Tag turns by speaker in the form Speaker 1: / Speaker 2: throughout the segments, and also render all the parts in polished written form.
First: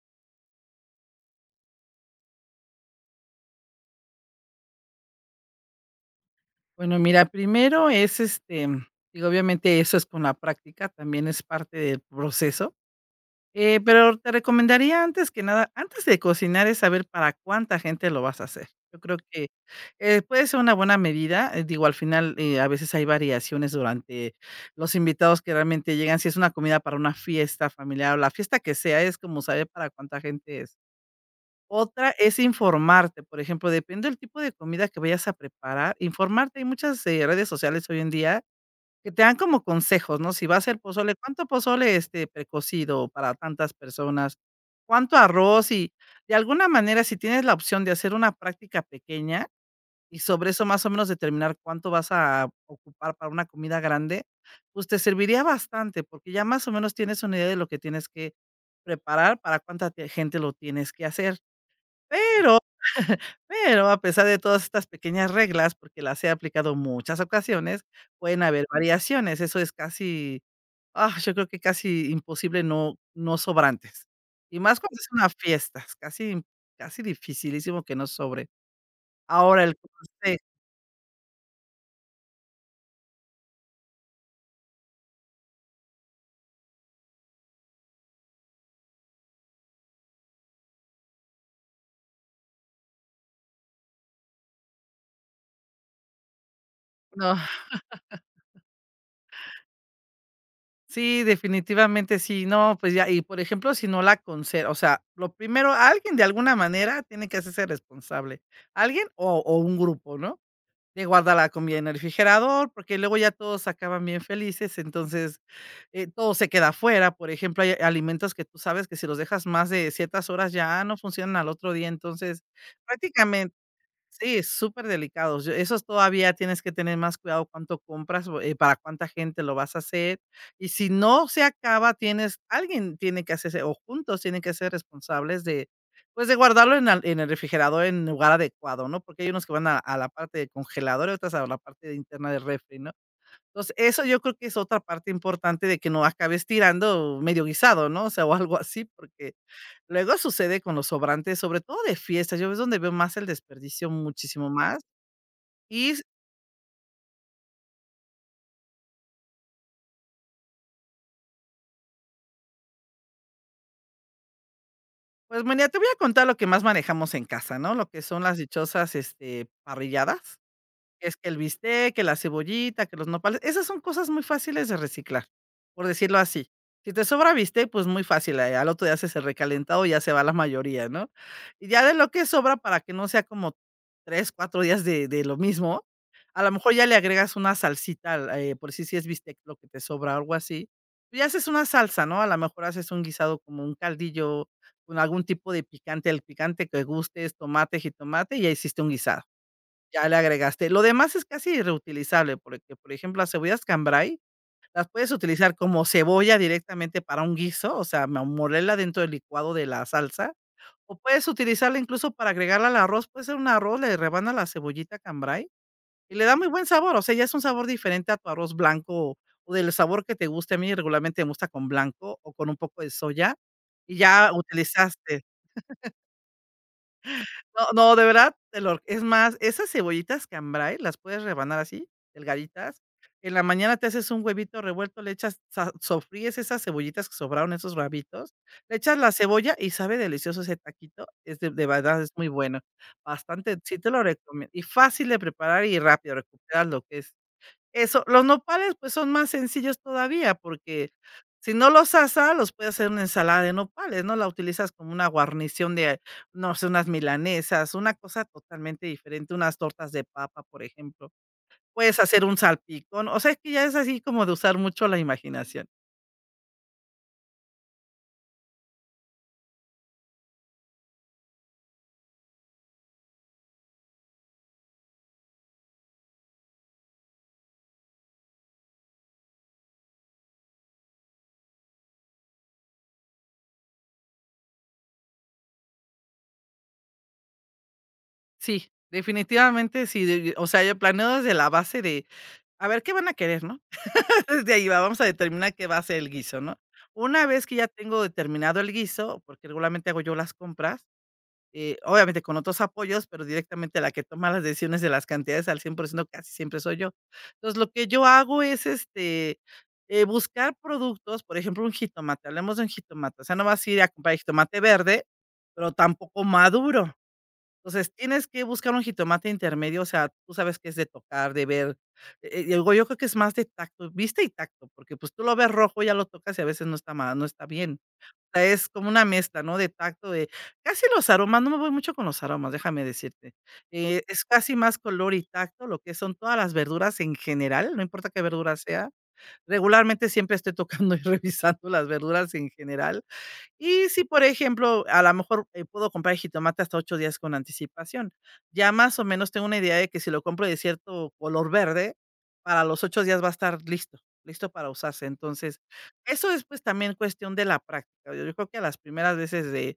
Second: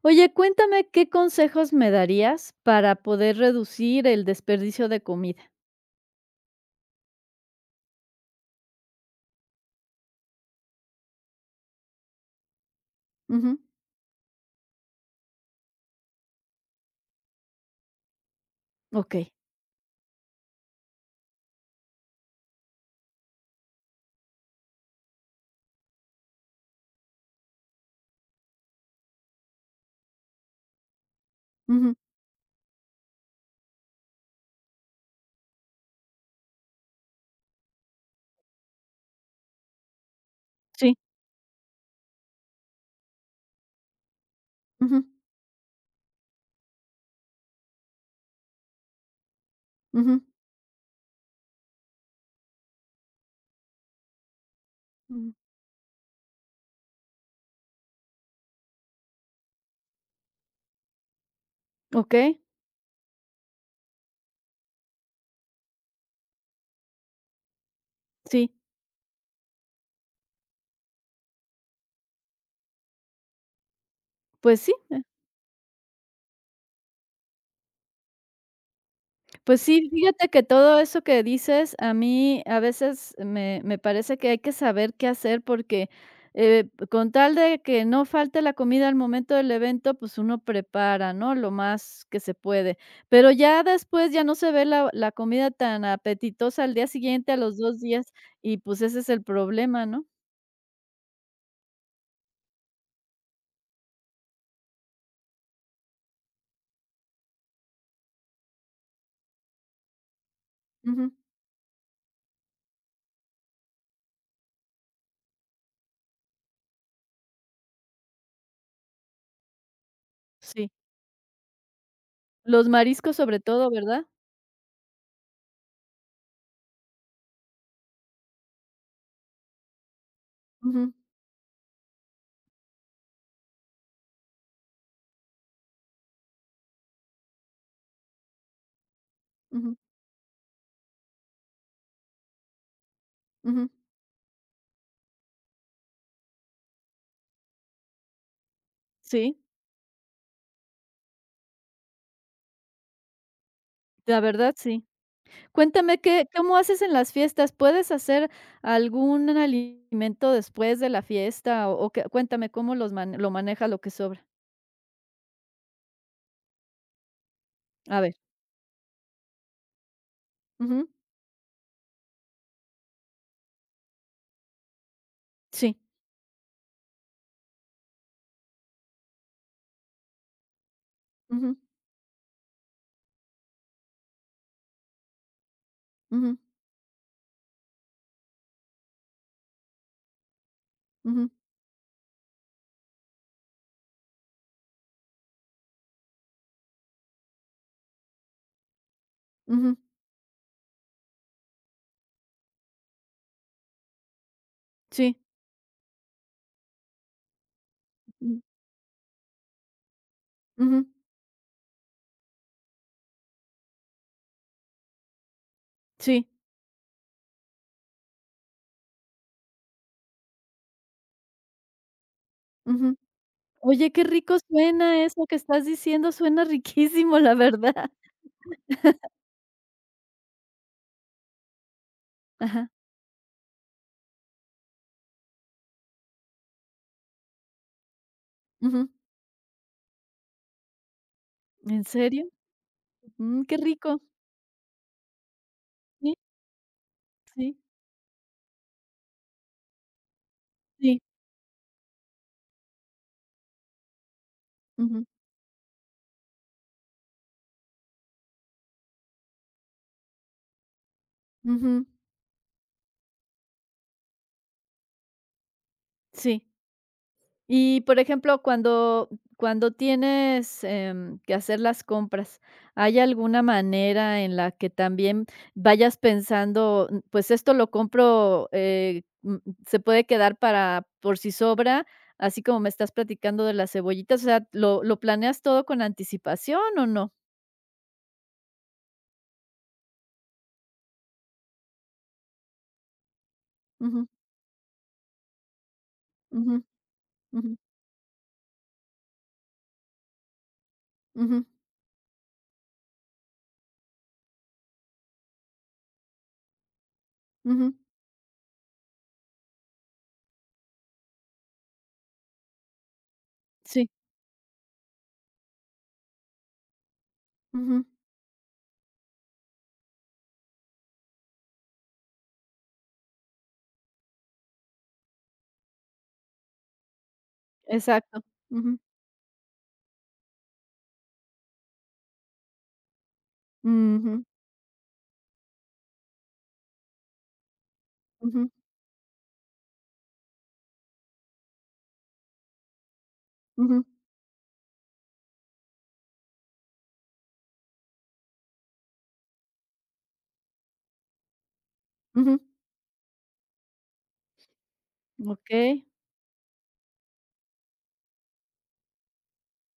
Speaker 1: Oye, cuéntame, ¿qué consejos me darías para poder reducir el desperdicio de comida?
Speaker 2: Bueno, mira, primero es, digo, obviamente eso es con la práctica, también es parte del proceso,
Speaker 1: Ujú,
Speaker 2: pero te recomendaría antes que nada, antes de cocinar es saber para cuánta gente lo vas a hacer. Yo creo
Speaker 1: okey.
Speaker 2: que puede ser una buena medida, digo, al final a veces hay variaciones durante los invitados que realmente llegan, si es una comida para una fiesta familiar o la fiesta que sea, es como saber para cuánta gente es.
Speaker 1: Ujú,
Speaker 2: Otra es informarte, por ejemplo, depende del tipo de comida que vayas a preparar, informarte. Hay muchas, redes sociales hoy en día que te dan como consejos, ¿no? Si va a ser
Speaker 1: sí.
Speaker 2: pozole, ¿cuánto pozole, precocido para tantas personas?
Speaker 1: Ujú,
Speaker 2: ¿Cuánto arroz? Y de alguna manera, si tienes la opción de hacer una práctica pequeña y
Speaker 1: ujú,
Speaker 2: sobre eso más o menos determinar cuánto vas a ocupar para una comida grande, pues te
Speaker 1: mm,
Speaker 2: serviría bastante, porque ya más o menos tienes una idea de lo que tienes que preparar, para cuánta te gente lo tienes que hacer.
Speaker 1: okey,
Speaker 2: Pero, pero a pesar de todas estas pequeñas reglas, porque las he aplicado muchas ocasiones, pueden
Speaker 1: sí.
Speaker 2: haber variaciones. Eso es casi, ah, yo creo que casi imposible no sobrantes. Y
Speaker 1: Pues sí.
Speaker 2: más cuando es una fiesta, es casi casi dificilísimo que no sobre.
Speaker 1: Pues
Speaker 2: Ahora el
Speaker 1: sí, fíjate
Speaker 2: consejo
Speaker 1: que todo eso que dices, a mí a veces me parece que hay que saber qué hacer porque, con tal de que no falte la comida al momento del evento, pues uno prepara, ¿no?, lo más que se puede. Pero ya después ya no se ve la comida tan apetitosa al día siguiente,
Speaker 2: no,
Speaker 1: a los 2 días, y pues ese es el problema, ¿no?
Speaker 2: sí, definitivamente sí, no, pues ya, y por ejemplo, si no la conse o sea, lo primero, alguien de alguna manera tiene que hacerse responsable, alguien o un grupo, ¿no? De
Speaker 1: Ujú,
Speaker 2: guardar la comida en el refrigerador, porque luego ya todos acaban bien felices, entonces, todo se queda afuera. Por ejemplo, hay alimentos que tú sabes que si los dejas más de ciertas horas
Speaker 1: sí.
Speaker 2: ya no funcionan al otro día. Entonces,
Speaker 1: Los mariscos sobre
Speaker 2: prácticamente
Speaker 1: todo, ¿verdad?
Speaker 2: sí, es súper delicados. Yo esos todavía tienes que tener más cuidado cuánto compras, o, para cuánta gente lo vas a hacer. Y si
Speaker 1: Ujú,
Speaker 2: no se acaba, tienes alguien tiene que hacerse o juntos tienen que ser responsables de, pues, de guardarlo en al en el refrigerador en lugar adecuado, ¿no? Porque hay unos que van
Speaker 1: ujú,
Speaker 2: a la parte de congelador y otras a la parte interna del refri, ¿no?
Speaker 1: ujú.
Speaker 2: Entonces, eso yo creo que es otra parte importante de que no acabes tirando medio guisado, ¿no? O sea, o algo así, porque
Speaker 1: Sí,
Speaker 2: luego sucede con los sobrantes, sobre todo de fiestas. Yo es donde veo más el desperdicio,
Speaker 1: la
Speaker 2: muchísimo
Speaker 1: verdad
Speaker 2: más.
Speaker 1: sí.
Speaker 2: Y
Speaker 1: Cuéntame, ¿qué cómo haces en las fiestas? ¿Puedes hacer algún alimento después de la fiesta? O qué cuéntame cómo los mane lo maneja lo que sobra.
Speaker 2: pues, María, te voy a contar lo que más manejamos en casa, ¿no? Lo
Speaker 1: A
Speaker 2: que
Speaker 1: ver.
Speaker 2: son las dichosas parrilladas.
Speaker 1: Ujú.
Speaker 2: Es que el bistec, que la cebollita, que los nopales, esas son cosas muy fáciles de reciclar,
Speaker 1: Sí.
Speaker 2: por decirlo así. Si te sobra bistec, pues muy fácil, al otro día haces el recalentado y ya se va la mayoría, ¿no?
Speaker 1: Ujú,
Speaker 2: Y ya de lo que sobra, para que no sea como 3, 4 días de lo mismo,
Speaker 1: ujú,
Speaker 2: a lo mejor ya le agregas una salsita al por si es bistec lo que te sobra algo así, y
Speaker 1: ujú,
Speaker 2: haces una salsa, ¿no? A lo mejor haces un guisado como un caldillo con algún tipo de picante, el picante que gustes, tomate, jitomate, y ya hiciste un guisado.
Speaker 1: ujú.
Speaker 2: Ya le agregaste. Lo demás es casi reutilizable, porque, por ejemplo, las cebollas cambray las puedes
Speaker 1: Sí.
Speaker 2: utilizar como cebolla directamente para un guiso, o sea, mo
Speaker 1: Ujú,
Speaker 2: molerla dentro del licuado de la salsa,
Speaker 1: ujú.
Speaker 2: o puedes utilizarla incluso para agregarla al arroz, puede ser un arroz, le rebanas la cebollita cambray y le
Speaker 1: Sí.
Speaker 2: da muy buen sabor, o sea, ya es un sabor diferente a tu arroz blanco o del sabor que te guste. A mí regularmente me gusta con blanco o con un poco de
Speaker 1: Ujú.
Speaker 2: soya
Speaker 1: Oye,
Speaker 2: y
Speaker 1: qué
Speaker 2: ya
Speaker 1: rico suena
Speaker 2: utilizaste.
Speaker 1: eso que estás diciendo, suena riquísimo, la
Speaker 2: No,
Speaker 1: verdad.
Speaker 2: no, de verdad, te lo es más, esas cebollitas cambray las puedes rebanar así,
Speaker 1: Ajá.
Speaker 2: delgaditas. En la mañana te haces un huevito revuelto, le echas sa sofríes esas cebollitas que sobraron, esos rabitos, le
Speaker 1: Ujú.
Speaker 2: echas la cebolla y sabe delicioso ese taquito, es de
Speaker 1: ¿En
Speaker 2: verdad es muy
Speaker 1: serio?
Speaker 2: bueno.
Speaker 1: Mm, qué
Speaker 2: Bastante, sí te
Speaker 1: rico.
Speaker 2: lo recomiendo, y fácil de preparar y rápido,
Speaker 1: Sí,
Speaker 2: recuperas lo que es
Speaker 1: sí,
Speaker 2: eso, los nopales, pues, son más sencillos todavía, porque
Speaker 1: sí.
Speaker 2: si no los asas, los puedes hacer una ensalada de nopales, ¿no? La utilizas como una
Speaker 1: Ujú,
Speaker 2: guarnición de, no sé, unas milanesas, una cosa totalmente diferente, unas tortas de papa, por ejemplo.
Speaker 1: ujú.
Speaker 2: Puedes hacer un salpicón, o sea, es que ya es así como de usar mucho la imaginación.
Speaker 1: Sí. Y, por ejemplo, cuando tienes, que hacer las compras, ¿hay alguna manera en la que también vayas pensando, pues esto lo compro, se puede quedar para por si sobra, así como me estás platicando de las cebollitas? O sea, ¿lo planeas todo con anticipación o no?
Speaker 2: Sí, definitivamente sí, de o sea, yo planeo desde la base de, a ver, ¿qué van a querer, no?
Speaker 1: Ujú,
Speaker 2: Desde ahí va, vamos a determinar qué va a ser el guiso, ¿no?
Speaker 1: ujú,
Speaker 2: Una vez
Speaker 1: ujú,
Speaker 2: que ya tengo determinado el guiso, porque regularmente hago yo las compras.
Speaker 1: ujú,
Speaker 2: Obviamente con otros apoyos, pero directamente la que toma las decisiones de las cantidades al 100% casi siempre soy yo. Entonces, lo
Speaker 1: ujú,
Speaker 2: que yo hago es, buscar productos, por ejemplo, un jitomate, hablemos de un jitomate, o sea, no vas a ir a
Speaker 1: sí,
Speaker 2: comprar jitomate verde, pero tampoco maduro.
Speaker 1: ujú,
Speaker 2: Entonces, tienes que buscar un jitomate intermedio, o sea, tú sabes que es de tocar, de ver. Digo, yo creo que es más de tacto, vista y tacto, porque pues tú lo ves rojo, ya lo tocas y a veces no está no está bien.
Speaker 1: exacto,
Speaker 2: Es
Speaker 1: ujú,
Speaker 2: como una mezcla, ¿no?, de tacto, de casi los aromas, no me voy mucho con los aromas, déjame decirte. Es
Speaker 1: ujú,
Speaker 2: casi más color y tacto lo que son todas las verduras en general, no importa qué
Speaker 1: ujú,
Speaker 2: verdura sea. Regularmente siempre estoy tocando y revisando las verduras en general,
Speaker 1: ujú,
Speaker 2: y si, por ejemplo, a lo mejor, puedo comprar el jitomate hasta 8 días con anticipación. Ya más o menos tengo una idea de que si lo compro de cierto color verde,
Speaker 1: ujú,
Speaker 2: para los 8 días va a estar listo, listo para usarse. Entonces,
Speaker 1: okey,
Speaker 2: eso es, pues, también cuestión de la práctica. Yo creo que a las primeras veces de,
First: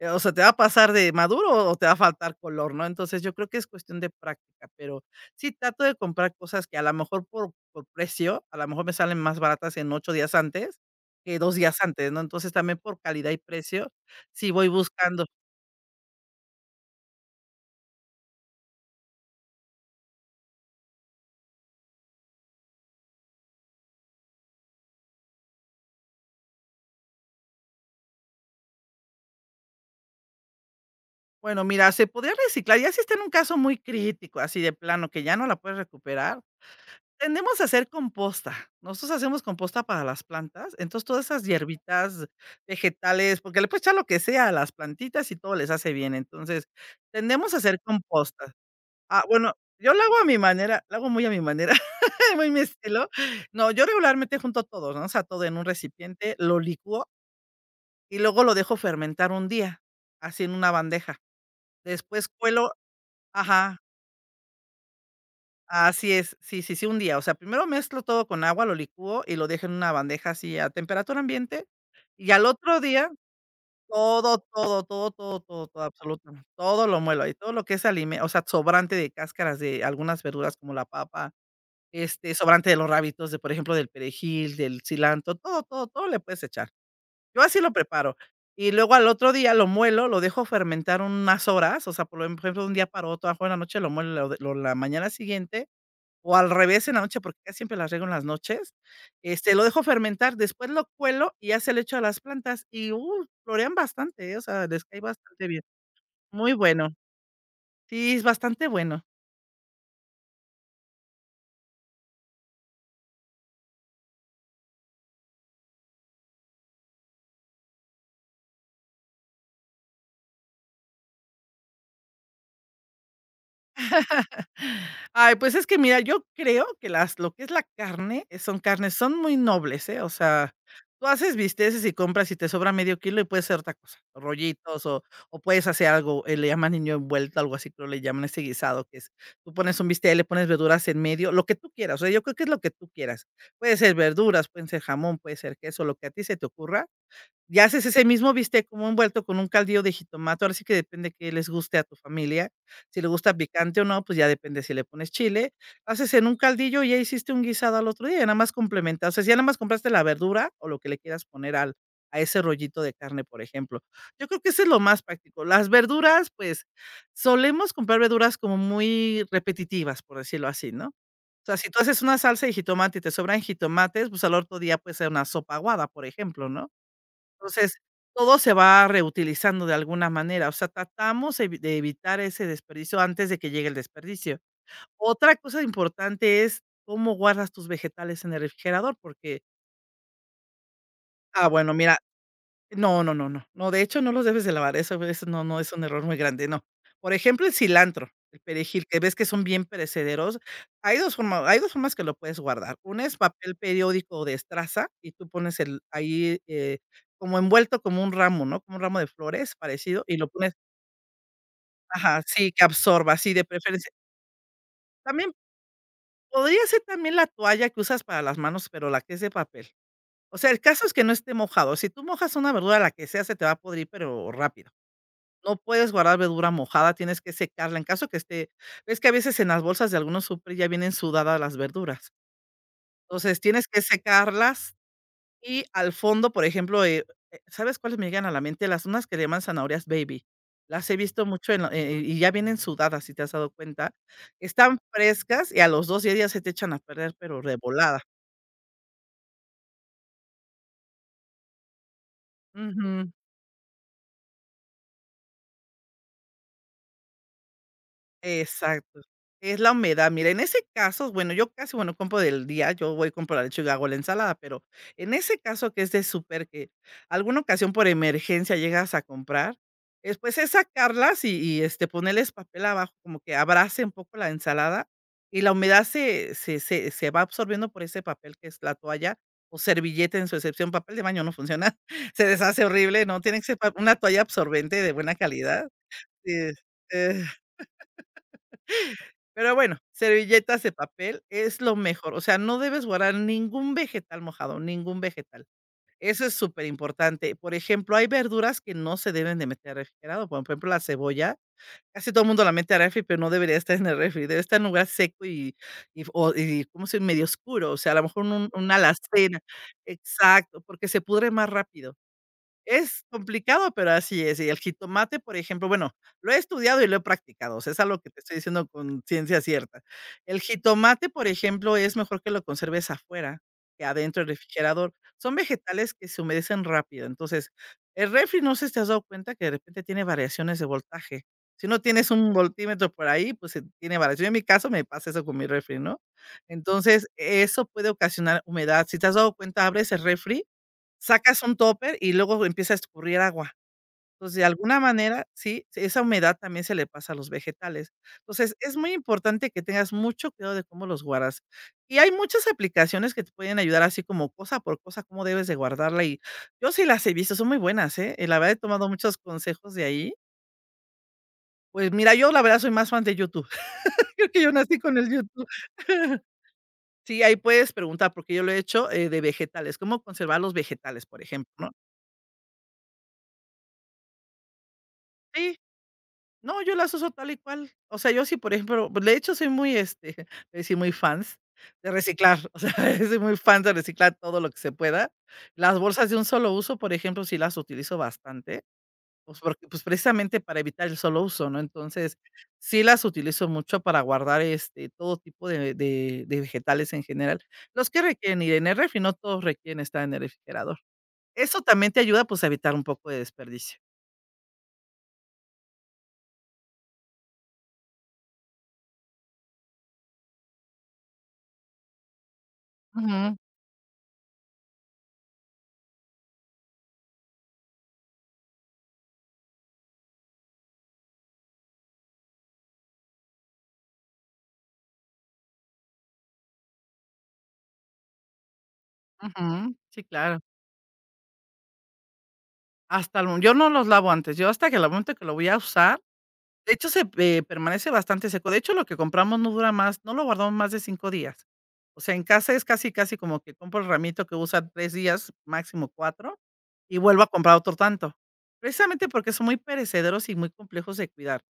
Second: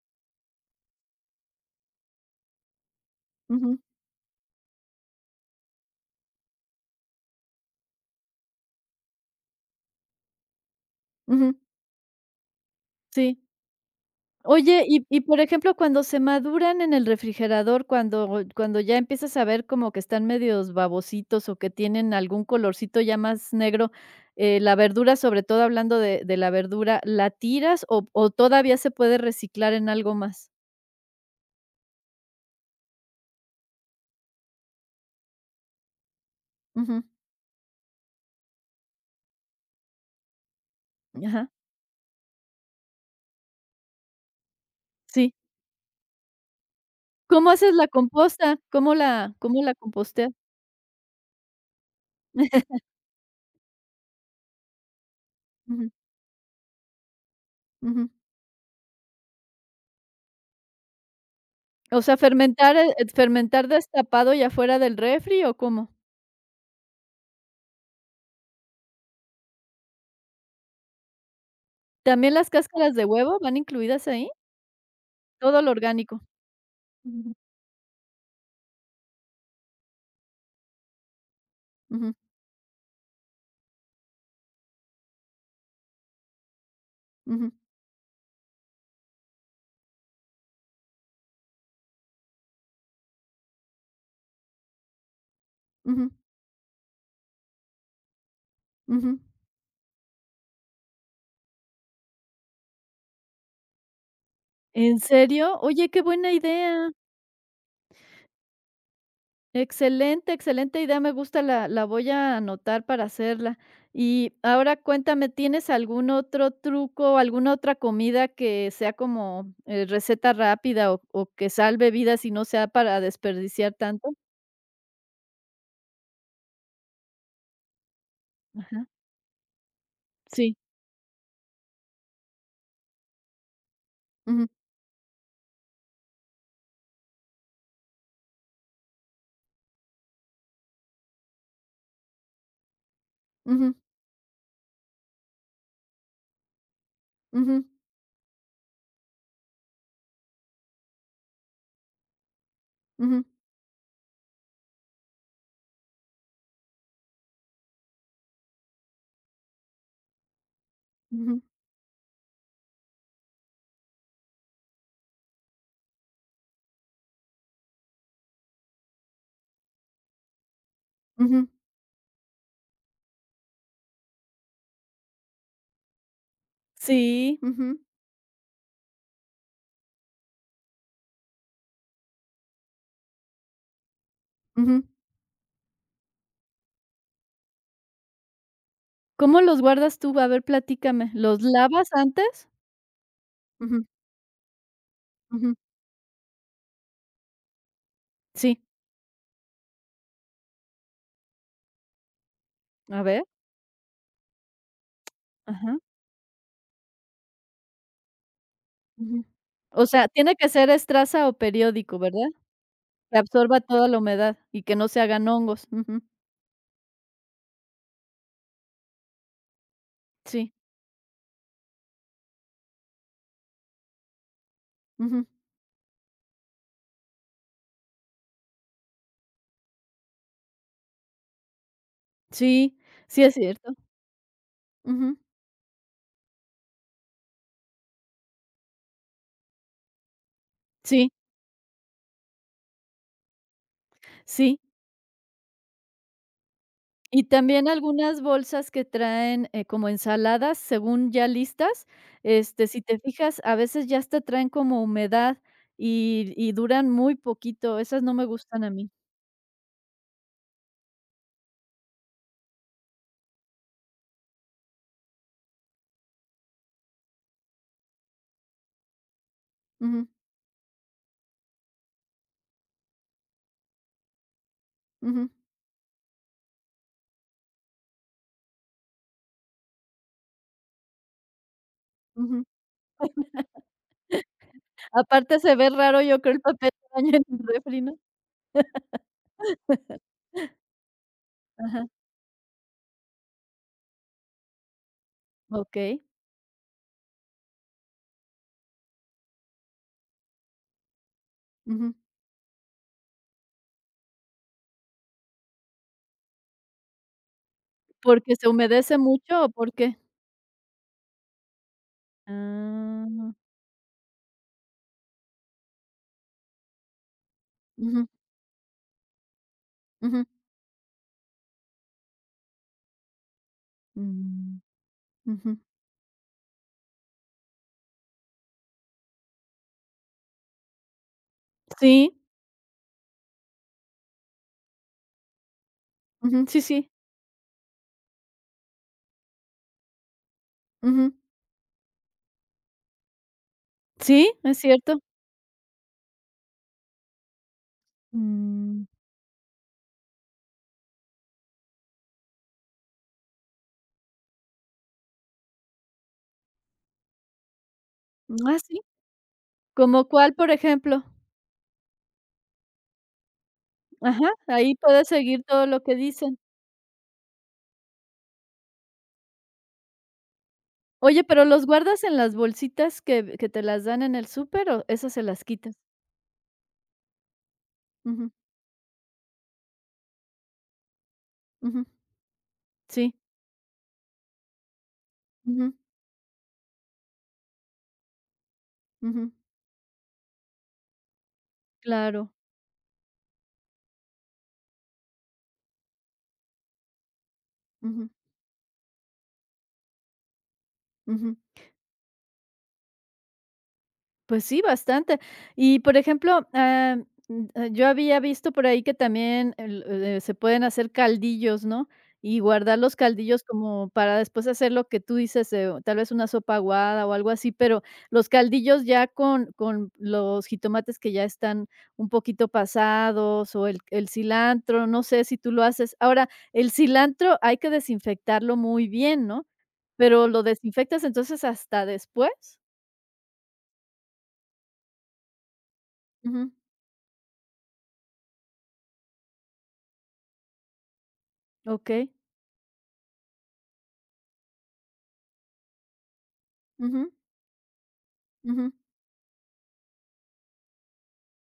Speaker 2: o sea, te va a pasar de maduro o te va a faltar color, ¿no? Entonces, yo creo que es
Speaker 1: ujú,
Speaker 2: cuestión de práctica, pero sí trato de comprar cosas que a lo mejor por precio, a lo mejor me salen más baratas en 8 días antes que 2
Speaker 1: ujú.
Speaker 2: días antes, ¿no? Entonces, también por calidad y
Speaker 1: Sí.
Speaker 2: precio, sí voy
Speaker 1: Oye, y,
Speaker 2: buscando.
Speaker 1: por ejemplo, cuando se maduran en el refrigerador, cuando ya empiezas a ver como que están medios babositos, o que tienen algún colorcito ya más negro, la verdura, sobre todo hablando de la verdura, ¿la tiras o todavía se puede reciclar en algo más?
Speaker 2: Bueno, mira, se podría reciclar, ya si está en un caso muy crítico, así de plano, que ya no la puedes recuperar,
Speaker 1: Ujú.
Speaker 2: tendemos a hacer composta. Nosotros hacemos composta para las plantas, entonces todas esas
Speaker 1: Ajá.
Speaker 2: hierbitas vegetales, porque le puedes echar lo que sea a las plantitas
Speaker 1: Sí.
Speaker 2: y todo les hace bien. Entonces,
Speaker 1: ¿Cómo
Speaker 2: tendemos a
Speaker 1: haces
Speaker 2: hacer
Speaker 1: la
Speaker 2: composta.
Speaker 1: composta? ¿Cómo
Speaker 2: Ah,
Speaker 1: la
Speaker 2: bueno,
Speaker 1: cómo la
Speaker 2: yo lo hago a
Speaker 1: composteas?
Speaker 2: mi manera, lo hago muy a mi manera, muy mi estilo. No, yo regularmente junto todo, ¿no? O sea, todo en un
Speaker 1: Ujú,
Speaker 2: recipiente, lo licuo.
Speaker 1: ujú.
Speaker 2: Y luego lo dejo fermentar un día, así en una bandeja.
Speaker 1: O sea,
Speaker 2: Después cuelo
Speaker 1: fermentar
Speaker 2: ajá,
Speaker 1: destapado y afuera del refri, o cómo?
Speaker 2: así es. Sí, sí, sí, un día. O sea, primero mezclo todo con agua, lo licúo y lo dejo en una bandeja así a temperatura ambiente, y
Speaker 1: ¿También
Speaker 2: al
Speaker 1: las
Speaker 2: otro
Speaker 1: cáscaras de
Speaker 2: día
Speaker 1: huevo van incluidas ahí?
Speaker 2: todo, todo, todo, todo,
Speaker 1: Todo
Speaker 2: todo,
Speaker 1: lo
Speaker 2: todo,
Speaker 1: orgánico.
Speaker 2: absolutamente, todo lo muelo
Speaker 1: Ujú,
Speaker 2: ahí, todo lo que es alime o sea, sobrante de cáscaras de algunas verduras como la papa,
Speaker 1: ujú,
Speaker 2: sobrante de los rábitos de, por ejemplo, del perejil, del cilantro, todo, todo, todo le puedes echar. Yo
Speaker 1: ujú,
Speaker 2: así lo preparo. Y luego al otro día lo muelo, lo dejo fermentar unas horas, o sea, por ejemplo, de un día para otro, ajo en la noche, lo muelo lo de lo la mañana siguiente,
Speaker 1: ujú,
Speaker 2: o al revés en la noche, porque casi siempre las riego en las noches.
Speaker 1: ujú.
Speaker 2: Lo dejo fermentar, después lo cuelo y ya se le echo a las plantas y, florean bastante, o sea, les
Speaker 1: ¿En
Speaker 2: cae bastante
Speaker 1: serio?
Speaker 2: bien.
Speaker 1: Oye, qué buena
Speaker 2: Muy
Speaker 1: idea.
Speaker 2: bueno. Sí, es bastante bueno.
Speaker 1: Excelente, excelente idea, me gusta, la voy a anotar para hacerla. Y ahora cuéntame, ¿tienes algún otro truco, alguna otra comida que sea como, receta rápida o que salve vidas y no sea para desperdiciar tanto?
Speaker 2: Ay, pues es que mira, yo creo que las lo que es la carne, son
Speaker 1: Ajá,
Speaker 2: carnes, son muy nobles, ¿eh? O sea,
Speaker 1: sí.
Speaker 2: tú haces bisteces y compras y te sobra medio kilo y puedes hacer otra cosa, o
Speaker 1: Ujú,
Speaker 2: rollitos o puedes hacer algo, le llaman niño envuelto, algo así, creo le llaman ese guisado, que es tú pones un bistec, le pones verduras en medio, lo que tú quieras, o sea, yo creo que es lo que tú quieras.
Speaker 1: ujú,
Speaker 2: Puede ser verduras, pueden ser jamón, puede ser queso, lo que a ti se te ocurra, y
Speaker 1: ujú,
Speaker 2: haces ese mismo bistec como envuelto con un caldillo de jitomate, ahora sí que depende qué les guste a tu familia, si le
Speaker 1: ujú,
Speaker 2: gusta picante o no, pues ya depende si le pones chile, haces en un caldillo y ya hiciste un guisado al otro día, y nada más complementas, o sea, si ya nada más compraste la verdura o lo que le quieras
Speaker 1: ujú,
Speaker 2: poner al a ese rollito de carne, por ejemplo. Yo creo que ese es lo más práctico. Las verduras, pues, solemos comprar verduras como muy repetitivas, por decirlo así, ¿no? O
Speaker 1: ujú.
Speaker 2: sea, si tú haces una salsa de jitomate y te sobran jitomates, pues al otro día puede ser una sopa aguada, por ejemplo, ¿no?
Speaker 1: Sí,
Speaker 2: Entonces,
Speaker 1: ujú,
Speaker 2: todo se va reutilizando de alguna manera, o sea, tratamos evi de evitar ese desperdicio antes de que llegue el desperdicio.
Speaker 1: ujú.
Speaker 2: Otra cosa importante es cómo guardas tus vegetales en el refrigerador,
Speaker 1: ¿Cómo
Speaker 2: porque…
Speaker 1: los guardas tú? A ver, platícame, ¿los
Speaker 2: Ah, bueno,
Speaker 1: lavas
Speaker 2: mira,
Speaker 1: antes?
Speaker 2: no, no, no, no. No, de
Speaker 1: Ujú,
Speaker 2: hecho, no los debes de lavar. Eso no
Speaker 1: ujú,
Speaker 2: no es un error muy grande, no. Por ejemplo, el cilantro, el
Speaker 1: sí,
Speaker 2: perejil, que ves que son bien perecederos. Hay 2 formas que lo puedes guardar.
Speaker 1: a
Speaker 2: Una es
Speaker 1: ver,
Speaker 2: papel periódico de estraza y tú pones
Speaker 1: ajá,
Speaker 2: el ahí, como envuelto, como un ramo, ¿no? Como un ramo de
Speaker 1: ujú.
Speaker 2: flores
Speaker 1: O
Speaker 2: parecido,
Speaker 1: sea,
Speaker 2: y lo
Speaker 1: tiene que
Speaker 2: pones…
Speaker 1: ser estraza o periódico,
Speaker 2: Ajá,
Speaker 1: ¿verdad?
Speaker 2: sí, que absorba,
Speaker 1: Que
Speaker 2: sí, de
Speaker 1: absorba toda
Speaker 2: preferencia.
Speaker 1: la humedad y que no se hagan
Speaker 2: También
Speaker 1: hongos,
Speaker 2: podría ser también la toalla que usas para las manos, pero la que es de papel. O sea,
Speaker 1: sí,
Speaker 2: el caso es que no esté mojado. Si tú mojas una verdura, la que sea se te va a podrir, pero rápido.
Speaker 1: ujú,
Speaker 2: No puedes guardar verdura mojada, tienes que secarla. En caso que esté, ves que a veces en las bolsas de algunos super ya vienen sudadas las verduras.
Speaker 1: sí, sí es
Speaker 2: Entonces, tienes
Speaker 1: cierto,
Speaker 2: que secarlas
Speaker 1: ujú,
Speaker 2: y al fondo, por ejemplo, ¿sabes cuáles me llegan a la mente? Las unas que le llaman zanahorias baby. Las he
Speaker 1: sí,
Speaker 2: visto mucho en la y ya vienen sudadas, si te has dado cuenta.
Speaker 1: sí.
Speaker 2: Están frescas y a los 2 días se te echan a perder,
Speaker 1: Y
Speaker 2: pero
Speaker 1: también
Speaker 2: revolada.
Speaker 1: algunas bolsas que traen, como ensaladas, según ya listas, si te
Speaker 2: Ujú.
Speaker 1: fijas, a veces ya te traen como humedad y duran muy poquito, esas no me gustan a mí.
Speaker 2: Exacto. Es la humedad. Mira, en ese caso, bueno, yo casi, bueno, compro del día, yo voy y compro la lechuga, hago la ensalada, pero en ese caso que es de súper, que alguna ocasión por emergencia llegas a comprar,
Speaker 1: Ujú.
Speaker 2: después es sacarlas y, este, ponerles papel abajo, como que abrace un poco la ensalada,
Speaker 1: Ujú,
Speaker 2: y la humedad se va absorbiendo por ese papel que es la toalla o servilleta, en su excepción. Papel de baño no funciona, se
Speaker 1: ujú.
Speaker 2: deshace horrible, no, tiene que ser pa una toalla absorbente de buena
Speaker 1: Aparte se
Speaker 2: calidad.
Speaker 1: ve raro, yo
Speaker 2: Sí.
Speaker 1: creo, el papel de baño en el refri, ¿no?
Speaker 2: Pero bueno, servilletas de papel es lo
Speaker 1: Ajá,
Speaker 2: mejor, o sea, no debes guardar ningún vegetal mojado, ningún vegetal.
Speaker 1: okey.
Speaker 2: Eso es súper importante. Por ejemplo, hay verduras que no se deben de meter al refrigerado, por ejemplo, la cebolla,
Speaker 1: Ujú.
Speaker 2: casi todo el mundo la mete al refri, pero no debería estar en el refri, debe estar en un lugar seco y ¿cómo se dice? ¿Medio oscuro? O sea, a lo mejor
Speaker 1: ¿Porque se
Speaker 2: un una
Speaker 1: humedece
Speaker 2: alacena.
Speaker 1: mucho o por qué?
Speaker 2: Exacto, porque se pudre más rápido. Es
Speaker 1: Ah,
Speaker 2: complicado, pero así es. Y el jitomate, por ejemplo, bueno, lo he estudiado y lo he practicado, o sea, es algo
Speaker 1: ujú,
Speaker 2: que te estoy diciendo con ciencia cierta.
Speaker 1: ujú.
Speaker 2: El jitomate, por ejemplo, es mejor que lo conserves afuera que adentro del
Speaker 1: Mm,
Speaker 2: refrigerador. Son
Speaker 1: ujú.
Speaker 2: vegetales que se humedecen rápido. Entonces, el refri, no sé si te has dado cuenta que de repente tiene variaciones de voltaje. Si no tienes
Speaker 1: Sí,
Speaker 2: un voltímetro por ahí, pues tiene variación. En mi caso me pasa eso con mi refri, ¿no?
Speaker 1: sí.
Speaker 2: Entonces, eso puede ocasionar humedad. Si te has dado cuenta, abres el refri,
Speaker 1: Ujú.
Speaker 2: sacas un topper y luego empieza a escurrir agua.
Speaker 1: Sí,
Speaker 2: Entonces, de
Speaker 1: es
Speaker 2: alguna
Speaker 1: cierto.
Speaker 2: manera, sí, sí, esa humedad también se le pasa a los vegetales. Entonces, es
Speaker 1: Mm,
Speaker 2: muy importante que tengas mucho cuidado de cómo los guardas. Y hay muchas aplicaciones que te pueden ayudar así como cosa por cosa, cómo debes de guardarla. Y yo sí las he visto, son muy buenas, ¿eh? Y la verdad he
Speaker 1: ah, sí.
Speaker 2: tomado muchos consejos de
Speaker 1: ¿Como
Speaker 2: ahí.
Speaker 1: cuál, por ejemplo?
Speaker 2: Pues mira, yo la verdad soy más fan de YouTube.
Speaker 1: Ajá,
Speaker 2: Creo que yo
Speaker 1: ahí
Speaker 2: nací con
Speaker 1: puedes
Speaker 2: el
Speaker 1: seguir
Speaker 2: YouTube.
Speaker 1: todo lo que dicen.
Speaker 2: Sí, ahí puedes preguntar, porque yo lo he hecho, de vegetales, cómo conservar los vegetales, por
Speaker 1: Oye, ¿pero
Speaker 2: ejemplo,
Speaker 1: los
Speaker 2: ¿no?
Speaker 1: guardas en las bolsitas que te las dan en el súper o esas se las
Speaker 2: Sí.
Speaker 1: quitas?
Speaker 2: No, yo las uso tal y cual. O sea, yo
Speaker 1: Ujú,
Speaker 2: sí, por ejemplo, pues, de hecho soy muy, sí, muy fans
Speaker 1: ujú.
Speaker 2: de reciclar. O sea,
Speaker 1: Sí.
Speaker 2: soy muy fan de reciclar todo lo que se pueda.
Speaker 1: Ujú,
Speaker 2: Las bolsas de un solo uso, por ejemplo, sí las utilizo bastante,
Speaker 1: ujú.
Speaker 2: pues porque, pues precisamente para evitar el solo uso, ¿no? Entonces,
Speaker 1: Claro.
Speaker 2: sí las utilizo mucho para guardar este todo tipo de vegetales en general. Los que
Speaker 1: Ujú,
Speaker 2: requieren ir en el refri, no todos requieren estar en el refrigerador.
Speaker 1: ujú.
Speaker 2: Eso también te ayuda, pues, a evitar un poco de desperdicio.
Speaker 1: Pues sí, bastante. Y, por ejemplo, yo había visto por ahí que también el se pueden hacer caldillos, ¿no? Y guardar los
Speaker 2: Ujú,
Speaker 1: caldillos como para después hacer lo que tú dices, o tal vez una sopa aguada o algo así, pero los caldillos ya con los jitomates que ya están un poquito pasados o el cilantro, no sé si tú lo haces. Ahora, el cilantro hay que desinfectarlo muy bien, ¿no?
Speaker 2: ujú, sí,
Speaker 1: Pero,
Speaker 2: claro.
Speaker 1: ¿lo desinfectas entonces hasta después?
Speaker 2: Hasta el mo yo no los lavo antes, yo hasta que el momento que lo voy a usar,
Speaker 1: Ujú,
Speaker 2: de hecho, permanece bastante seco. De hecho, lo que compramos no dura más, no lo guardamos más de 5 días. O
Speaker 1: okey.
Speaker 2: sea, en casa es casi, casi como que compro el ramito que usa 3 días, máximo cuatro, y
Speaker 1: Ujú,
Speaker 2: vuelvo a comprar otro tanto.
Speaker 1: ujú.
Speaker 2: Precisamente porque son muy perecederos y muy complejos de cuidar.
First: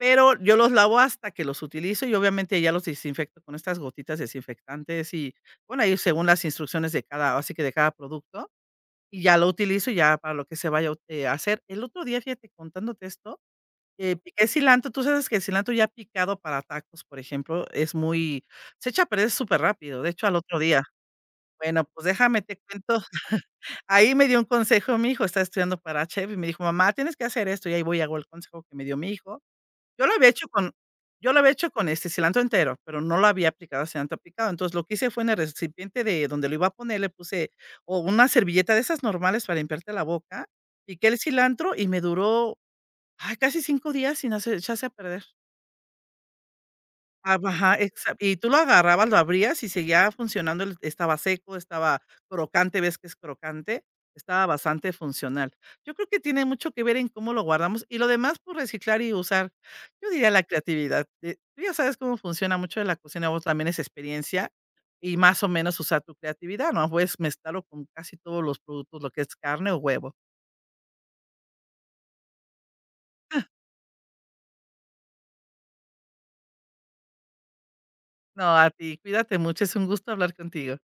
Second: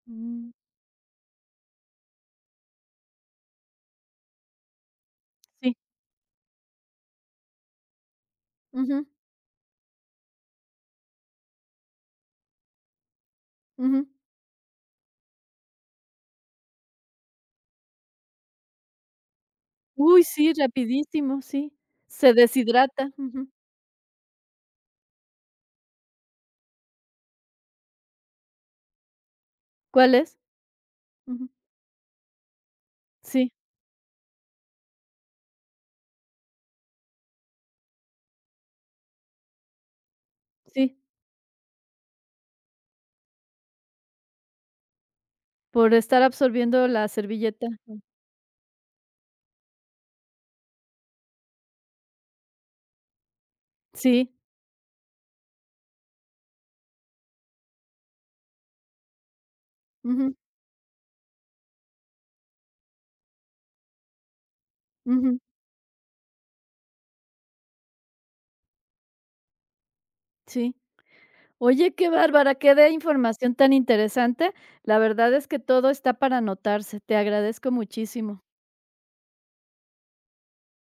Speaker 2: Pero
Speaker 1: Mm,
Speaker 2: yo los lavo hasta que los utilizo y obviamente ya los desinfecto con estas gotitas desinfectantes y,
Speaker 1: sí.
Speaker 2: bueno, ahí según las instrucciones de cada, así que de cada producto.
Speaker 1: Ujú,
Speaker 2: Y ya lo utilizo ya para lo que se vaya, a hacer. El otro día, fíjate, contándote esto,
Speaker 1: ujú.
Speaker 2: piqué cilantro. Tú sabes que el cilantro ya picado para tacos, por ejemplo, es muy… se echa a perder súper rápido, de
Speaker 1: Uy,
Speaker 2: hecho, al
Speaker 1: sí,
Speaker 2: otro día.
Speaker 1: rapidísimo, sí.
Speaker 2: Bueno, pues
Speaker 1: Se
Speaker 2: déjame te cuento.
Speaker 1: deshidrata. Ujú.
Speaker 2: Ahí me dio un consejo mi hijo, está estudiando para chef, y me dijo: "Mamá, tienes que hacer esto", y ahí voy y hago el consejo que me dio mi hijo. Yo lo
Speaker 1: ¿Cuál
Speaker 2: había
Speaker 1: es?
Speaker 2: hecho con yo lo
Speaker 1: Ujú.
Speaker 2: había hecho con, cilantro entero, pero no lo había
Speaker 1: Sí,
Speaker 2: aplicado a cilantro picado. Entonces, lo que hice fue en el recipiente de donde lo iba a poner, le puse o una servilleta de esas normales para limpiarte la boca,
Speaker 1: sí,
Speaker 2: piqué el cilantro y me duró, ay, casi 5 días sin hacer echarse a perder.
Speaker 1: por estar absorbiendo la
Speaker 2: Ah,
Speaker 1: servilleta.
Speaker 2: ajá,
Speaker 1: Ujú.
Speaker 2: exa y tú lo agarrabas, lo abrías y seguía funcionando, el estaba seco, estaba crocante, ves que es crocante,
Speaker 1: Sí.
Speaker 2: estaba bastante funcional. Yo creo que tiene mucho que ver en cómo lo guardamos y lo demás, por reciclar y usar. Yo diría
Speaker 1: Ujú,
Speaker 2: la creatividad, tú ya sabes cómo funciona mucho de la cocina, o también es experiencia y
Speaker 1: ujú.
Speaker 2: más o menos usar tu creatividad, ¿no? Puedes mezclarlo con casi todos los productos, lo que es carne o huevo.
Speaker 1: Sí. Oye, qué bárbara, qué de información tan interesante. La verdad es que todo está para anotarse. Te agradezco muchísimo.
Speaker 2: No, a ti, cuídate mucho, es un gusto hablar contigo.